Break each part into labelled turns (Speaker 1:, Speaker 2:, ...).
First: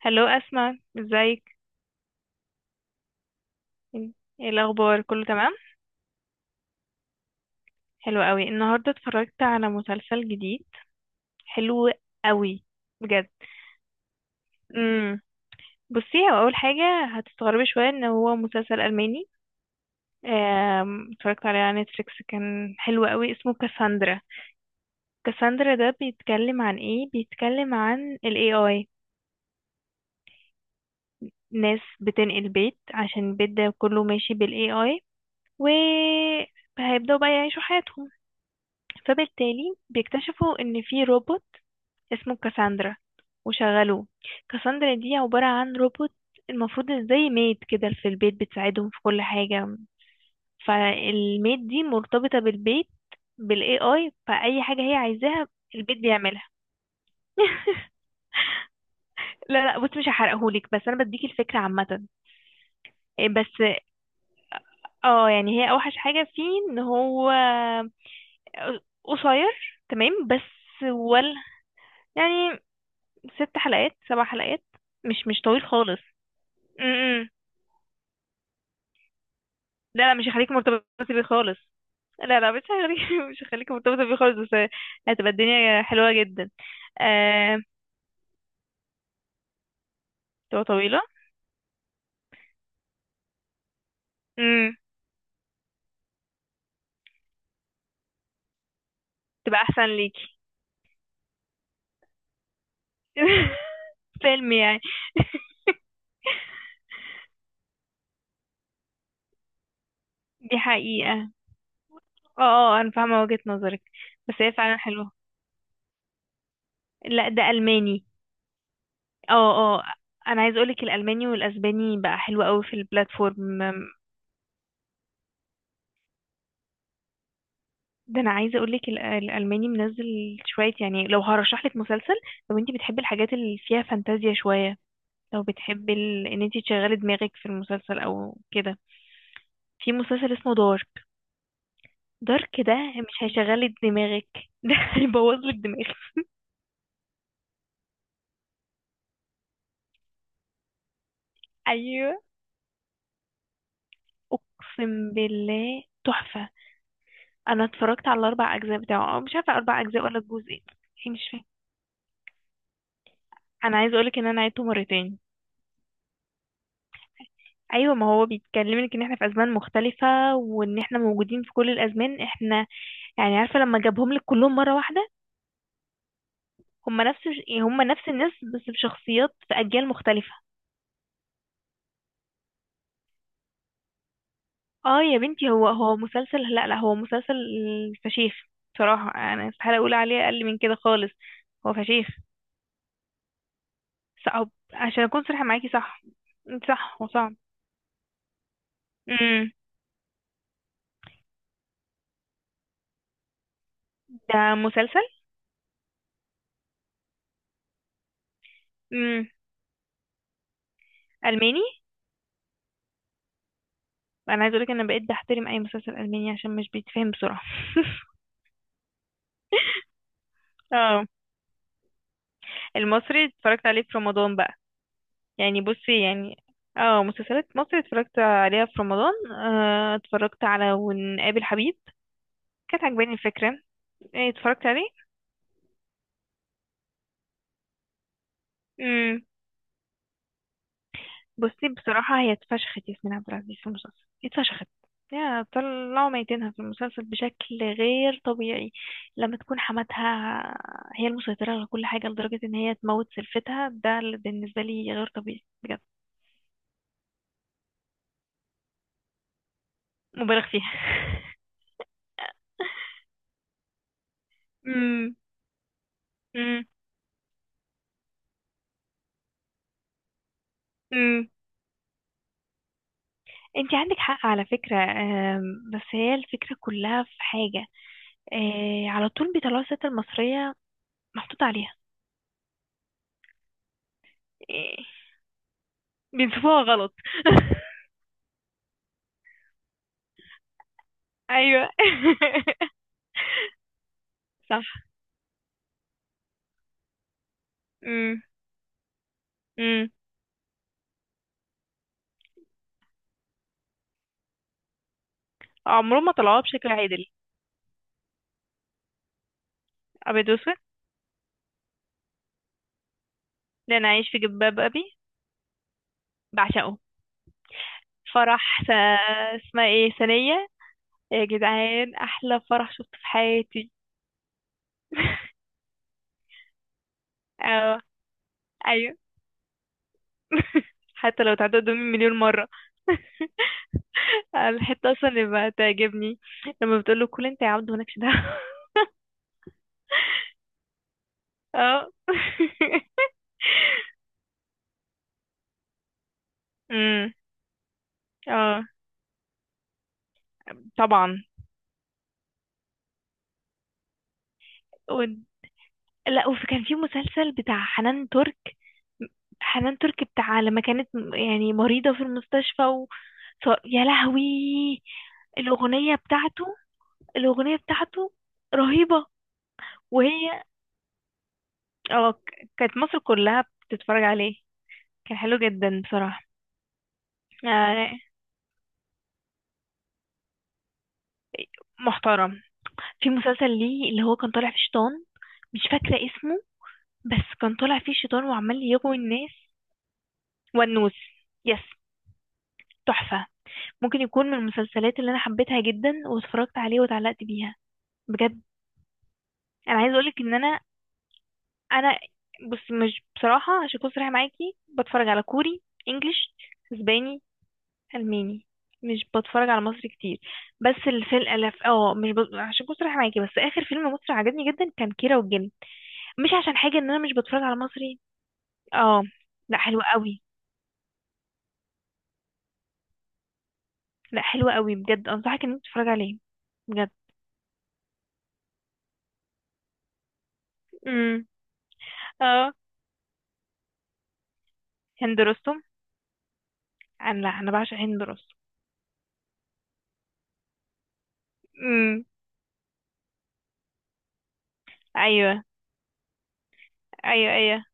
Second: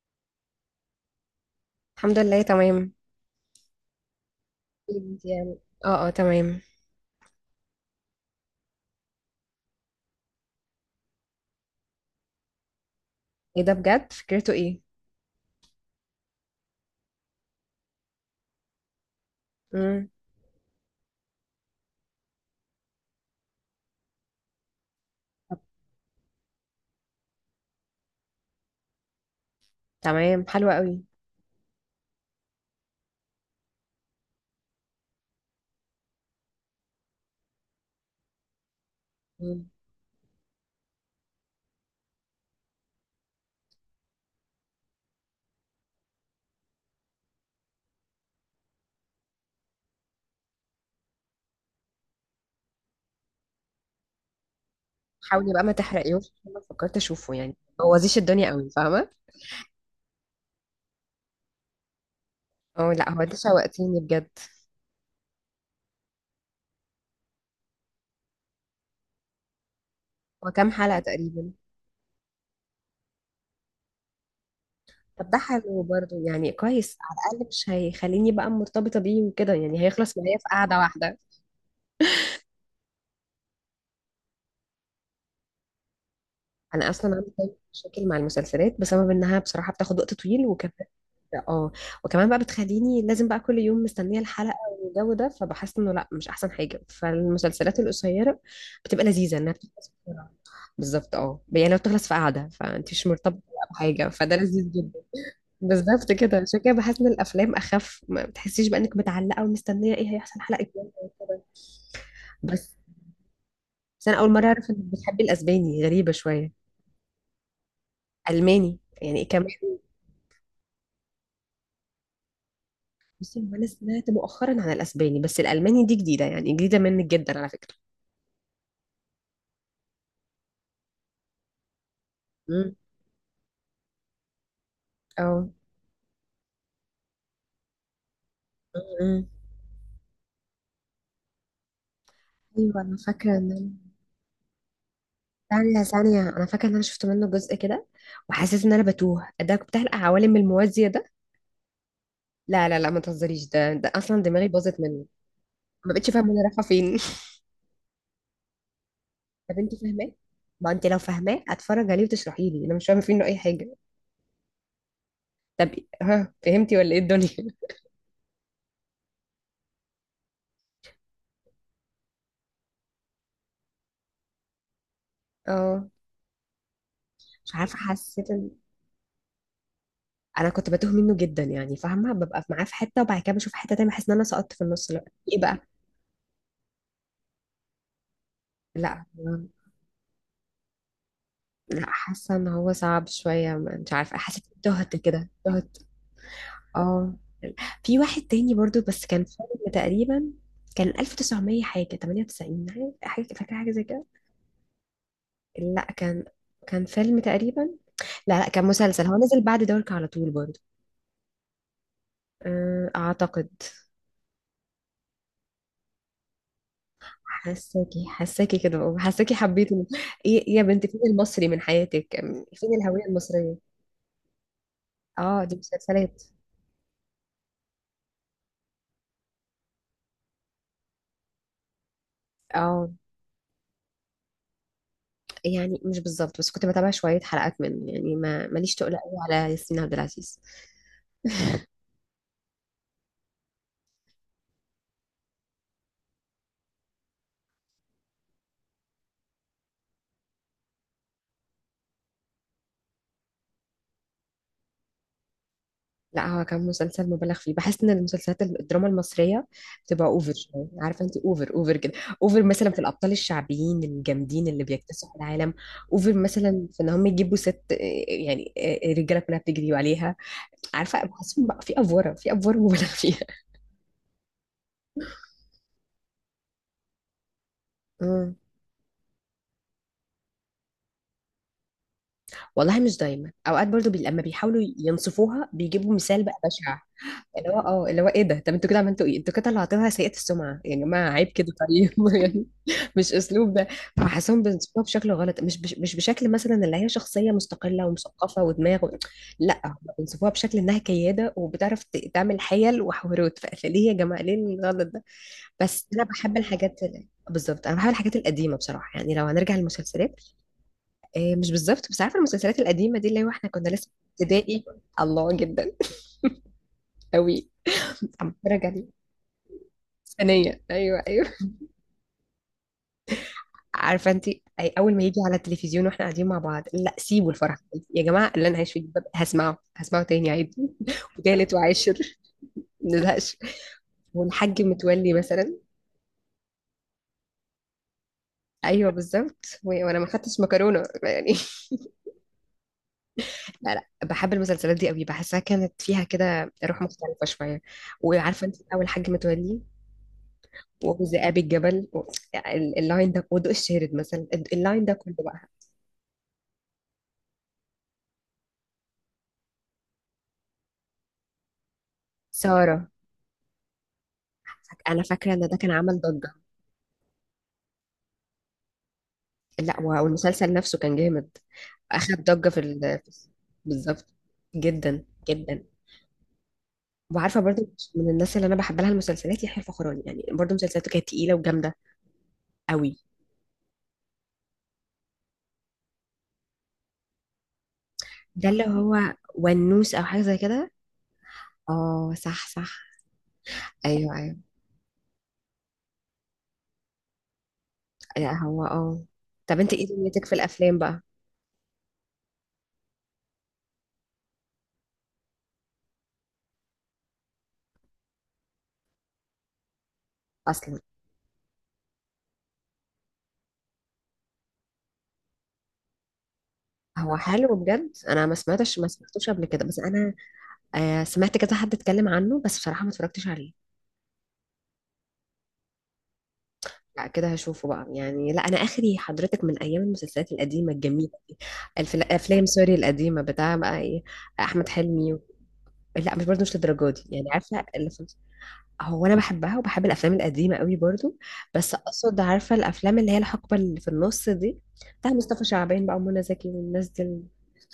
Speaker 1: هلو أسماء، ازيك؟
Speaker 2: الحمد لله تمام.
Speaker 1: ايه الأخبار،
Speaker 2: أكيد
Speaker 1: كله تمام؟
Speaker 2: يعني، اه تمام.
Speaker 1: حلو قوي. النهاردة اتفرجت على مسلسل جديد حلو قوي بجد.
Speaker 2: ايه ده بجد، فكرته ايه؟
Speaker 1: امم بصي، هو أول حاجة هتستغربي شوية ان هو مسلسل ألماني.
Speaker 2: امم
Speaker 1: اتفرجت عليه على نتفليكس، كان حلو قوي، اسمه كاساندرا. كاساندرا ده بيتكلم عن ايه؟ بيتكلم عن ال AI.
Speaker 2: تمام، حلوة قوي.
Speaker 1: ناس بتنقل بيت عشان البيت ده كله ماشي بال AI، و هيبدأوا بقى يعيشوا حياتهم،
Speaker 2: مم.
Speaker 1: فبالتالي بيكتشفوا إن في روبوت اسمه كاساندرا وشغلوه. كاساندرا دي عبارة عن روبوت، المفروض زي ميد كده في البيت، بتساعدهم في كل حاجة. فالميد دي مرتبطة بالبيت، بالاي اي، فأي حاجة هي عايزاها
Speaker 2: حاولي بقى ما
Speaker 1: البيت
Speaker 2: تحرقيهوش،
Speaker 1: بيعملها.
Speaker 2: عشان أنا فكرت اشوفه، يعني ما بوظيش الدنيا قوي، فاهمه.
Speaker 1: لا لا، بص مش هحرقهولك، بس انا بديك الفكرة عامة.
Speaker 2: اه لا، هو
Speaker 1: إيه
Speaker 2: ده
Speaker 1: بس.
Speaker 2: شوقتيني بجد.
Speaker 1: اه، يعني هي اوحش حاجة فيه ان هو قصير تمام،
Speaker 2: هو كام
Speaker 1: بس
Speaker 2: حلقة
Speaker 1: ولا
Speaker 2: تقريبا؟
Speaker 1: يعني. ست حلقات، سبع حلقات، مش
Speaker 2: طب ده
Speaker 1: مش طويل
Speaker 2: حلو
Speaker 1: خالص.
Speaker 2: برضه، يعني كويس، على
Speaker 1: امم
Speaker 2: الاقل مش هيخليني بقى مرتبطة بيه وكده، يعني
Speaker 1: لا لا،
Speaker 2: هيخلص
Speaker 1: مش
Speaker 2: معايا في
Speaker 1: هيخليك
Speaker 2: قعدة
Speaker 1: مرتبطة
Speaker 2: واحدة.
Speaker 1: بيه خالص. لا لا، مش هيخليك مش هيخليك مرتبطة بيه خالص، بس هتبقى الدنيا حلوة جدا.
Speaker 2: انا اصلا عندي دايماً
Speaker 1: آه...
Speaker 2: مشاكل مع المسلسلات بسبب انها بصراحه بتاخد وقت طويل،
Speaker 1: تبقى
Speaker 2: وكمان
Speaker 1: طويلة.
Speaker 2: اه، وكمان بقى بتخليني لازم بقى كل يوم مستنيه الحلقه
Speaker 1: امم
Speaker 2: والجو ده، فبحس انه لا، مش احسن حاجه، فالمسلسلات القصيره بتبقى لذيذه انها
Speaker 1: تبقى أحسن
Speaker 2: بتخلص بسرعه.
Speaker 1: ليكي.
Speaker 2: بالظبط اه، يعني لو بتخلص في قعده فانت مش مرتبطه بقى بحاجه، فده
Speaker 1: فيلم
Speaker 2: لذيذ
Speaker 1: يعني.
Speaker 2: جدا. بالظبط كده، عشان كده بحس ان الافلام اخف، ما بتحسيش بقى انك متعلقه ومستنيه ايه هيحصل
Speaker 1: دي
Speaker 2: الحلقه الجايه
Speaker 1: حقيقة.
Speaker 2: وكده.
Speaker 1: اه
Speaker 2: بس
Speaker 1: اه، أنا فاهمة وجهة نظرك.
Speaker 2: بس انا اول
Speaker 1: بس
Speaker 2: مره
Speaker 1: هي
Speaker 2: اعرف
Speaker 1: فعلا
Speaker 2: انك
Speaker 1: حلوة.
Speaker 2: بتحبي الاسباني، غريبه شويه.
Speaker 1: لا، ده ألماني.
Speaker 2: الماني يعني
Speaker 1: اه
Speaker 2: كمان.
Speaker 1: اه، أنا عايز أقولك الألماني والأسباني بقى حلو قوي في
Speaker 2: بصي هو
Speaker 1: البلاتفورم.
Speaker 2: انا سمعت مؤخرا عن الاسباني، بس الالماني دي جديده، يعني جديده منك جدا على فكره.
Speaker 1: ده انا عايزه اقول لك الالماني منزل شويه. يعني لو هرشح لك مسلسل، لو انت
Speaker 2: امم
Speaker 1: بتحبي الحاجات اللي فيها فانتازيا شويه، لو
Speaker 2: اه
Speaker 1: بتحبي ان انت تشغلي دماغك في المسلسل او كده،
Speaker 2: امم
Speaker 1: في مسلسل اسمه دارك. دارك ده
Speaker 2: ايوه انا
Speaker 1: مش
Speaker 2: فاكره ان انا
Speaker 1: هيشغلي دماغك ده هيبوظ لك
Speaker 2: ثانيه ثانيه،
Speaker 1: دماغك.
Speaker 2: انا فاكره ان انا شفت منه جزء كده، وحسيت ان انا بتوه، ده بتاع العوالم الموازيه ده.
Speaker 1: ايوه،
Speaker 2: لا لا لا، ما تهزريش، ده اصلا دماغي باظت منه،
Speaker 1: اقسم بالله
Speaker 2: ما بقتش فاهمه انا
Speaker 1: تحفه.
Speaker 2: رايحه فين.
Speaker 1: انا اتفرجت على الاربع اجزاء بتاعه، أو مش عارفه
Speaker 2: طب انت
Speaker 1: اربع اجزاء
Speaker 2: فاهماه؟
Speaker 1: ولا جزء.
Speaker 2: ما انت لو
Speaker 1: ايه؟ مش
Speaker 2: فاهماه
Speaker 1: فاهمه.
Speaker 2: اتفرج عليه وتشرحي لي، انا مش فاهمه فيه انه اي حاجه.
Speaker 1: انا عايزه اقول لك ان انا عيدته مرتين.
Speaker 2: طب، ها فهمتي ولا ايه الدنيا؟
Speaker 1: ايوه، ما هو بيتكلمك ان احنا في ازمان مختلفه، وان احنا موجودين في كل الازمان احنا. يعني عارفه لما جابهم لك كلهم مره واحده،
Speaker 2: اه
Speaker 1: هم نفس
Speaker 2: مش عارفه
Speaker 1: هم نفس
Speaker 2: حسيت.
Speaker 1: الناس بس بشخصيات في اجيال مختلفه.
Speaker 2: انا كنت بتوه منه جدا، يعني فاهمه ببقى معاه في حته وبعد كده بشوف حته تانية، بحس ان انا سقطت في النص.
Speaker 1: اه
Speaker 2: لا
Speaker 1: يا
Speaker 2: ايه
Speaker 1: بنتي،
Speaker 2: بقى؟
Speaker 1: هو مسلسل، لا لا هو مسلسل فشيخ.
Speaker 2: لا
Speaker 1: بصراحه انا استحاله اقول عليه اقل من كده خالص، هو
Speaker 2: لا،
Speaker 1: فشيخ.
Speaker 2: حاسه ان هو صعب شويه، مش عارفه حسيت
Speaker 1: صعب
Speaker 2: تهت
Speaker 1: عشان اكون
Speaker 2: كده
Speaker 1: صريحه معاكي،
Speaker 2: تهت.
Speaker 1: صح صح هو
Speaker 2: اه،
Speaker 1: صعب.
Speaker 2: في واحد تاني برضو بس كان
Speaker 1: امم
Speaker 2: فيلم تقريبا، كان 1900 حاجة 98 حاجة، فاكرة حاجة زي كده.
Speaker 1: ده مسلسل.
Speaker 2: لا كان، كان فيلم تقريبا، لا لا كان مسلسل، هو
Speaker 1: امم
Speaker 2: نزل بعد دورك على طول برضو.
Speaker 1: الماني.
Speaker 2: أعتقد.
Speaker 1: انا عايزه اقولك انا بقيت بحترم اي مسلسل الماني عشان مش بيتفهم بسرعه.
Speaker 2: حساكي حساكي كده والله، حساكي حبيته. ايه إيه يا بنتي، فين
Speaker 1: اه،
Speaker 2: المصري من حياتك؟ فين الهوية
Speaker 1: المصري
Speaker 2: المصرية؟
Speaker 1: اتفرجت عليه في رمضان بقى.
Speaker 2: اه دي
Speaker 1: يعني بصي
Speaker 2: مسلسلات.
Speaker 1: يعني. اه، مسلسلات مصري اتفرجت عليها في رمضان. اتفرجت على ونقابل حبيب، كانت
Speaker 2: اه
Speaker 1: عجباني الفكرة. إيه، اتفرجت عليه.
Speaker 2: يعني مش بالظبط، بس كنت بتابع شوية حلقات منه، يعني ما ماليش تقول قوي
Speaker 1: امم
Speaker 2: على ياسمين عبد العزيز.
Speaker 1: بصي بصراحة هي اتفشخت. ياسمين عبد العزيز في المسلسل اتفشخت، يا طلعوا ميتينها في المسلسل بشكل غير طبيعي. لما تكون حماتها هي المسيطرة على كل حاجة، لدرجة ان هي تموت سلفتها، ده بالنسبة لي غير طبيعي بجد.
Speaker 2: لا هو كان مسلسل مبالغ فيه، بحس ان المسلسلات الدراما المصريه بتبقى اوفر
Speaker 1: مبالغ
Speaker 2: شويه،
Speaker 1: فيها.
Speaker 2: عارفه انت، اوفر اوفر كده. اوفر مثلا في الابطال الشعبيين الجامدين اللي بيكتسحوا العالم. اوفر
Speaker 1: امم
Speaker 2: مثلا في ان هم يجيبوا ست يعني الرجاله كلها بتجري عليها، عارفه،
Speaker 1: امم
Speaker 2: بحسهم بقى في افوره، في افوره مبالغ فيها.
Speaker 1: انت عندك حق على فكرة. بس هي الفكرة كلها في حاجة.
Speaker 2: مم.
Speaker 1: على طول بيطلعوا الست المصرية محطوط عليها.
Speaker 2: والله مش دايما، اوقات برضو لما بيحاولوا
Speaker 1: آه،
Speaker 2: ينصفوها بيجيبوا مثال بقى
Speaker 1: بينصفوها
Speaker 2: بشع،
Speaker 1: غلط.
Speaker 2: اللي هو اه، اللي هو ايه ده، طب انتوا كده عملتوا ايه؟ انتوا كده طلعتوها سيئة السمعه يا جماعه، عيب كده
Speaker 1: ايوه.
Speaker 2: طيب يعني، مش اسلوب ده. فحاسهم
Speaker 1: صح.
Speaker 2: بينصفوها بشكل غلط، مش بشكل مثلا اللي هي شخصيه مستقله
Speaker 1: امم
Speaker 2: ومثقفه ودماغ و... لا هم
Speaker 1: امم
Speaker 2: بينصفوها بشكل انها كياده وبتعرف تعمل حيل وحوارات. فليه يا جماعه، ليه الغلط ده؟ بس انا
Speaker 1: عمرهم ما
Speaker 2: بحب
Speaker 1: طلعوها بشكل
Speaker 2: الحاجات
Speaker 1: عادل.
Speaker 2: ال- بالظبط، انا بحب الحاجات القديمه بصراحه، يعني لو هنرجع للمسلسلات.
Speaker 1: ابيض واسود،
Speaker 2: مش بالظبط، بس عارفه المسلسلات القديمه دي اللي هو احنا كنا
Speaker 1: لان
Speaker 2: لسه
Speaker 1: عايش في
Speaker 2: في
Speaker 1: جلباب
Speaker 2: ابتدائي.
Speaker 1: ابي
Speaker 2: الله، جدا
Speaker 1: بعشقه.
Speaker 2: قوي. عم
Speaker 1: فرح
Speaker 2: بتفرج
Speaker 1: س...
Speaker 2: عليه.
Speaker 1: اسمها ايه ثانية.
Speaker 2: ثانيه، ايوه
Speaker 1: يا
Speaker 2: ايوه.
Speaker 1: جدعان، احلى فرح شفته في حياتي.
Speaker 2: عارفه انت، أي اول ما يجي على التلفزيون واحنا قاعدين مع بعض، لا سيبوا الفرح
Speaker 1: اه،
Speaker 2: يا جماعه، اللي انا عايش فيه
Speaker 1: ايوه.
Speaker 2: جدا، هسمعه هسمعه تاني عادي
Speaker 1: حتى لو
Speaker 2: وتالت
Speaker 1: اتعدى قدامي
Speaker 2: وعاشر.
Speaker 1: مليون مرة.
Speaker 2: ما نزهقش. والحاج
Speaker 1: الحتة اصلا
Speaker 2: متولي
Speaker 1: اللي بقى
Speaker 2: مثلا،
Speaker 1: تعجبني لما بتقول له كل انت يا عبد مالكش دعوة.
Speaker 2: ايوه بالظبط. وانا ما خدتش مكرونه يعني
Speaker 1: اه.
Speaker 2: لا لا، بحب المسلسلات دي قوي، بحسها كانت فيها كده روح
Speaker 1: امم
Speaker 2: مختلفة شوية. وعارفة انت
Speaker 1: اه
Speaker 2: أول حاج متولي
Speaker 1: طبعا.
Speaker 2: وذئاب الجبل و... اللاين ده، وضوء الشارد مثلا، اللاين ده
Speaker 1: و...
Speaker 2: كله بقى.
Speaker 1: لا، وفي كان في مسلسل بتاع حنان ترك. حنان ترك بتاع لما كانت يعني مريضة في المستشفى
Speaker 2: سارة،
Speaker 1: يا لهوي.
Speaker 2: أنا فاكرة إن ده كان
Speaker 1: الأغنية
Speaker 2: عمل ضجة.
Speaker 1: بتاعته الأغنية بتاعته رهيبة.
Speaker 2: لا
Speaker 1: وهي
Speaker 2: والمسلسل نفسه كان جامد،
Speaker 1: اه،
Speaker 2: أخد ضجة
Speaker 1: كانت مصر كلها بتتفرج
Speaker 2: بالظبط،
Speaker 1: عليه.
Speaker 2: جدا
Speaker 1: كان حلو
Speaker 2: جدا.
Speaker 1: جدا بصراحة.
Speaker 2: وعارفة برضو
Speaker 1: آه،
Speaker 2: من الناس اللي أنا بحب لها المسلسلات يحيى الفخراني، يعني برضو مسلسلاته كانت تقيلة وجامدة
Speaker 1: محترم.
Speaker 2: قوي.
Speaker 1: في مسلسل ليه اللي هو كان طالع فيه شيطان، مش فاكرة اسمه، بس كان طالع فيه شيطان
Speaker 2: ده
Speaker 1: وعمال
Speaker 2: اللي
Speaker 1: يغوي
Speaker 2: هو
Speaker 1: الناس.
Speaker 2: ونوس أو حاجة زي كده.
Speaker 1: والنوس، يس.
Speaker 2: اه صح صح،
Speaker 1: تحفة. ممكن
Speaker 2: ايوه
Speaker 1: يكون من
Speaker 2: أيوه.
Speaker 1: المسلسلات اللي انا حبيتها جدا واتفرجت عليه واتعلقت بيها
Speaker 2: لا
Speaker 1: بجد.
Speaker 2: هو اه، طب انت
Speaker 1: انا
Speaker 2: ايه
Speaker 1: عايزة اقولك
Speaker 2: دنيتك في
Speaker 1: ان انا
Speaker 2: الافلام بقى؟
Speaker 1: انا بص، مش بصراحة عشان اكون صريحة معاكي بتفرج على كوري، انجليش، اسباني، الماني، مش بتفرج على مصري كتير.
Speaker 2: اصلا
Speaker 1: بس الفيلم الاف مش ب... عشان اكون صريحة معاكي، بس اخر فيلم مصري عجبني جدا كان كيرة والجن. مش عشان حاجة ان انا مش
Speaker 2: هو
Speaker 1: بتفرج على
Speaker 2: حلو بجد،
Speaker 1: مصري.
Speaker 2: انا ما سمعتش، ما
Speaker 1: اه
Speaker 2: سمعتوش قبل
Speaker 1: لا،
Speaker 2: كده، بس
Speaker 1: حلو
Speaker 2: انا
Speaker 1: قوي.
Speaker 2: آه سمعت كذا حد اتكلم عنه، بس بصراحه ما اتفرجتش عليه.
Speaker 1: لا حلو قوي بجد، انصحك انك تتفرج عليه بجد.
Speaker 2: لا كده هشوفه بقى يعني. لا انا اخري حضرتك من ايام المسلسلات القديمه الجميله
Speaker 1: امم
Speaker 2: دي. الافلام
Speaker 1: اه،
Speaker 2: سوري القديمه بتاع بقى ايه، احمد حلمي
Speaker 1: هند
Speaker 2: و...
Speaker 1: رستم.
Speaker 2: لا مش برضه مش للدرجه دي،
Speaker 1: انا،
Speaker 2: يعني
Speaker 1: لا، انا
Speaker 2: عارفه
Speaker 1: بعشق
Speaker 2: اللي
Speaker 1: هند
Speaker 2: في...
Speaker 1: رستم.
Speaker 2: هو انا بحبها وبحب الافلام القديمه قوي برضه، بس
Speaker 1: امم
Speaker 2: اقصد عارفه الافلام اللي هي الحقبه اللي في النص دي، بتاع
Speaker 1: ايوه
Speaker 2: مصطفى شعبان بقى ومنى زكي والناس دي،
Speaker 1: ايوه. ايوه،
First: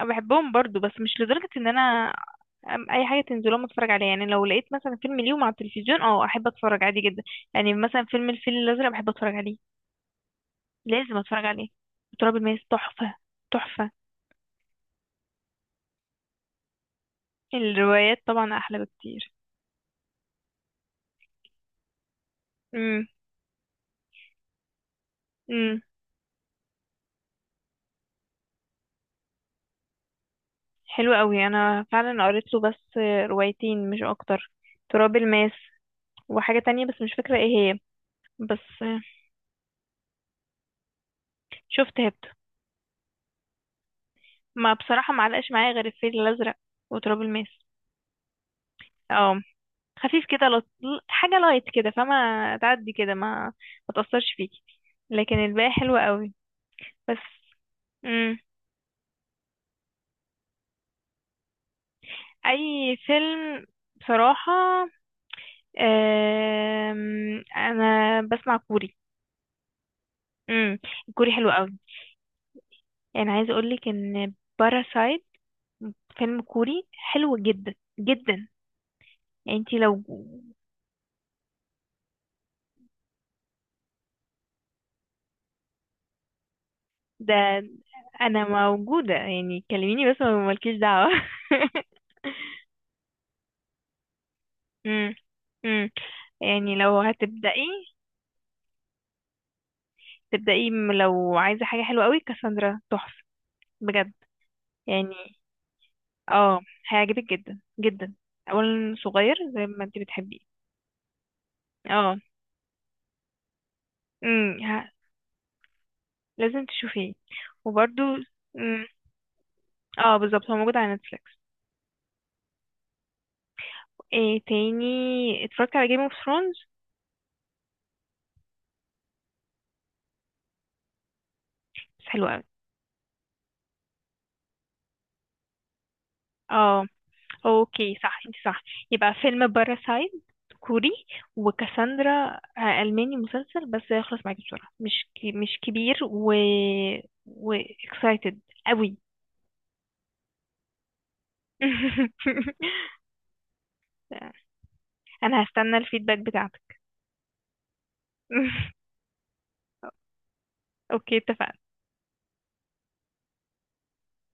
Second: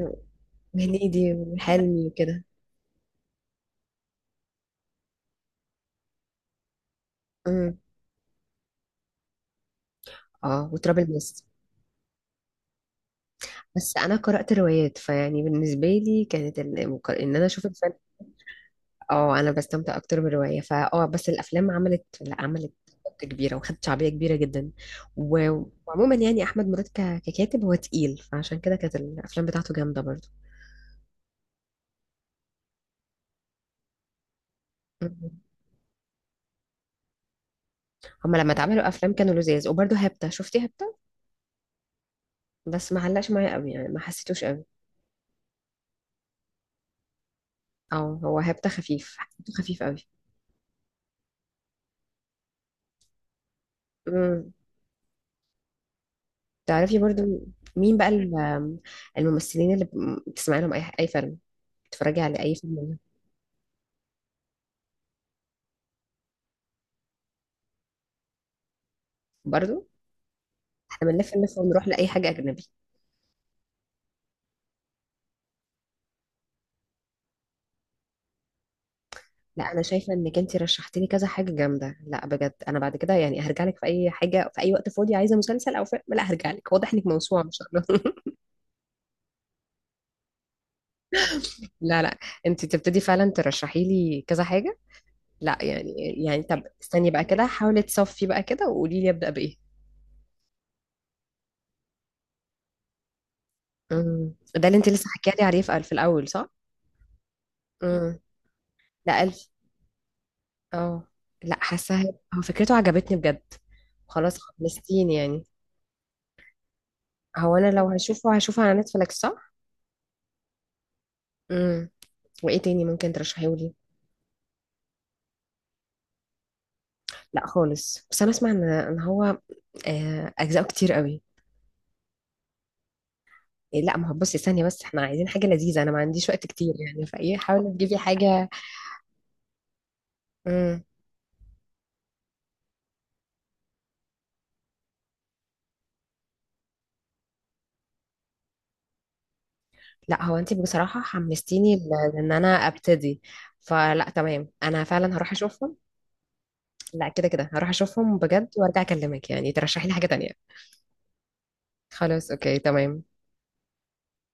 Speaker 1: أنا بحبهم برضو بس مش
Speaker 2: وهنيدي
Speaker 1: لدرجة ان
Speaker 2: وحلمي
Speaker 1: انا
Speaker 2: وكده.
Speaker 1: اي حاجة تنزل لهم اتفرج عليها. يعني لو لقيت مثلا فيلم ليهم على التلفزيون، احب اتفرج عادي جدا. يعني
Speaker 2: امم
Speaker 1: مثلا فيلم الفيل الازرق بحب اتفرج عليه.
Speaker 2: اه، وتراب
Speaker 1: لازم
Speaker 2: الماس.
Speaker 1: اتفرج عليه. تراب الماس، تحفة تحفة.
Speaker 2: بس انا قرأت روايات، فيعني بالنسبة لي كانت ان انا اشوف الفيلم.
Speaker 1: الروايات طبعا احلى بكتير.
Speaker 2: اه انا بستمتع اكتر بالرواية، فاه بس الافلام عملت، لا عملت ضجة كبيرة وخدت شعبية كبيرة جدا و...
Speaker 1: امم
Speaker 2: وعموما يعني احمد مراد ككاتب هو تقيل، فعشان كده كانت الافلام بتاعته جامدة برضه.
Speaker 1: حلو قوي، انا فعلا قريت له بس روايتين مش اكتر. تراب
Speaker 2: مم.
Speaker 1: الماس، وحاجة تانية بس مش فاكرة ايه هي.
Speaker 2: هما لما
Speaker 1: بس
Speaker 2: اتعملوا افلام كانوا لذاذ، وبرضه هبتة، شفتي هبتة؟
Speaker 1: شفت هبت.
Speaker 2: بس ما علقش معايا قوي يعني، ما حسيتوش قوي.
Speaker 1: ما بصراحة، ما علقش معايا غير الفيل الازرق وتراب الماس.
Speaker 2: اه هو هبتة خفيف،
Speaker 1: اه،
Speaker 2: حسيته خفيف
Speaker 1: خفيف كده، حاجة لايت كده، فما تعدي كده ما
Speaker 2: قوي.
Speaker 1: تأثرش فيكي. لكن الباقي حلو قوي.
Speaker 2: تعرفي
Speaker 1: بس.
Speaker 2: برضو، مين بقى
Speaker 1: مم.
Speaker 2: الممثلين اللي بتسمعي لهم اي اي فيلم، بتتفرجي على اي فيلم
Speaker 1: اي
Speaker 2: منهم؟
Speaker 1: فيلم بصراحة. انا بسمع كوري.
Speaker 2: برضو،
Speaker 1: امم
Speaker 2: احنا
Speaker 1: الكوري
Speaker 2: بنلف
Speaker 1: حلو
Speaker 2: نلف
Speaker 1: قوي.
Speaker 2: ونروح لاي حاجه اجنبي.
Speaker 1: يعني عايزة اقولك ان باراسايت فيلم كوري حلو جدا جدا. يعني
Speaker 2: لا
Speaker 1: انتي
Speaker 2: انا
Speaker 1: لو
Speaker 2: شايفه انك انت رشحتي لي كذا حاجه جامده، لا بجد انا بعد كده يعني هرجع لك في اي حاجه في اي وقت فاضي عايزه مسلسل او فيلم، لا هرجع لك، واضح انك
Speaker 1: ده.
Speaker 2: موسوعه ما شاء الله.
Speaker 1: انا موجودة يعني، كلميني بس ما مالكيش دعوة.
Speaker 2: لا لا، انت تبتدي فعلا ترشحي لي كذا حاجه.
Speaker 1: امم
Speaker 2: لا
Speaker 1: امم
Speaker 2: يعني، يعني طب
Speaker 1: يعني لو
Speaker 2: استني بقى كده،
Speaker 1: هتبدأي
Speaker 2: حاولي تصفي بقى كده وقولي لي ابدا بايه.
Speaker 1: تبدأي لو عايزة حاجة حلوة قوي، كاساندرا تحفة بجد.
Speaker 2: ده اللي انت لسه
Speaker 1: يعني،
Speaker 2: حكيتي عليه في الاول صح؟
Speaker 1: اه، هيعجبك جدا جدا.
Speaker 2: امم
Speaker 1: اولا
Speaker 2: لا
Speaker 1: صغير زي ما انتي بتحبيه.
Speaker 2: اه لا حاساها.
Speaker 1: اه،
Speaker 2: هو فكرته عجبتني بجد، خلاص
Speaker 1: امم ه-
Speaker 2: خلصتيني يعني.
Speaker 1: لازم تشوفيه.
Speaker 2: هو انا لو
Speaker 1: وبرده،
Speaker 2: هشوفه هشوفه على
Speaker 1: امم
Speaker 2: نتفليكس صح؟
Speaker 1: اه بالظبط هو موجود على نتفليكس.
Speaker 2: امم، وايه تاني ممكن ترشحيهولي؟
Speaker 1: ايه تاني؟ اتفرجت على جيم اوف ثرونز،
Speaker 2: لا خالص، بس انا اسمع ان هو اجزاءه كتير قوي.
Speaker 1: بس حلو قوي.
Speaker 2: لا ما هو بصي ثانيه، بس احنا عايزين حاجه لذيذه، انا ما عنديش وقت كتير
Speaker 1: اه،
Speaker 2: يعني، فايه حاولي
Speaker 1: اوكي.
Speaker 2: تجيبي
Speaker 1: صح، انت
Speaker 2: حاجه.
Speaker 1: صح. يبقى فيلم باراسايت
Speaker 2: امم،
Speaker 1: كوري، وكاساندرا ألماني، مسلسل بس يخلص معاكي بسرعة، مش كي مش كبير، و و excited قوي.
Speaker 2: لا هو انت بصراحه حمستيني لان انا ابتدي، فلا تمام انا فعلا هروح
Speaker 1: انا
Speaker 2: اشوفهم.
Speaker 1: هستنى الفيدباك بتاعتك.
Speaker 2: لا كده كده هروح اشوفهم بجد وارجع اكلمك، يعني ترشحي لي حاجه تانية.
Speaker 1: اوكي، اتفقنا.
Speaker 2: خلاص أوكي تمام.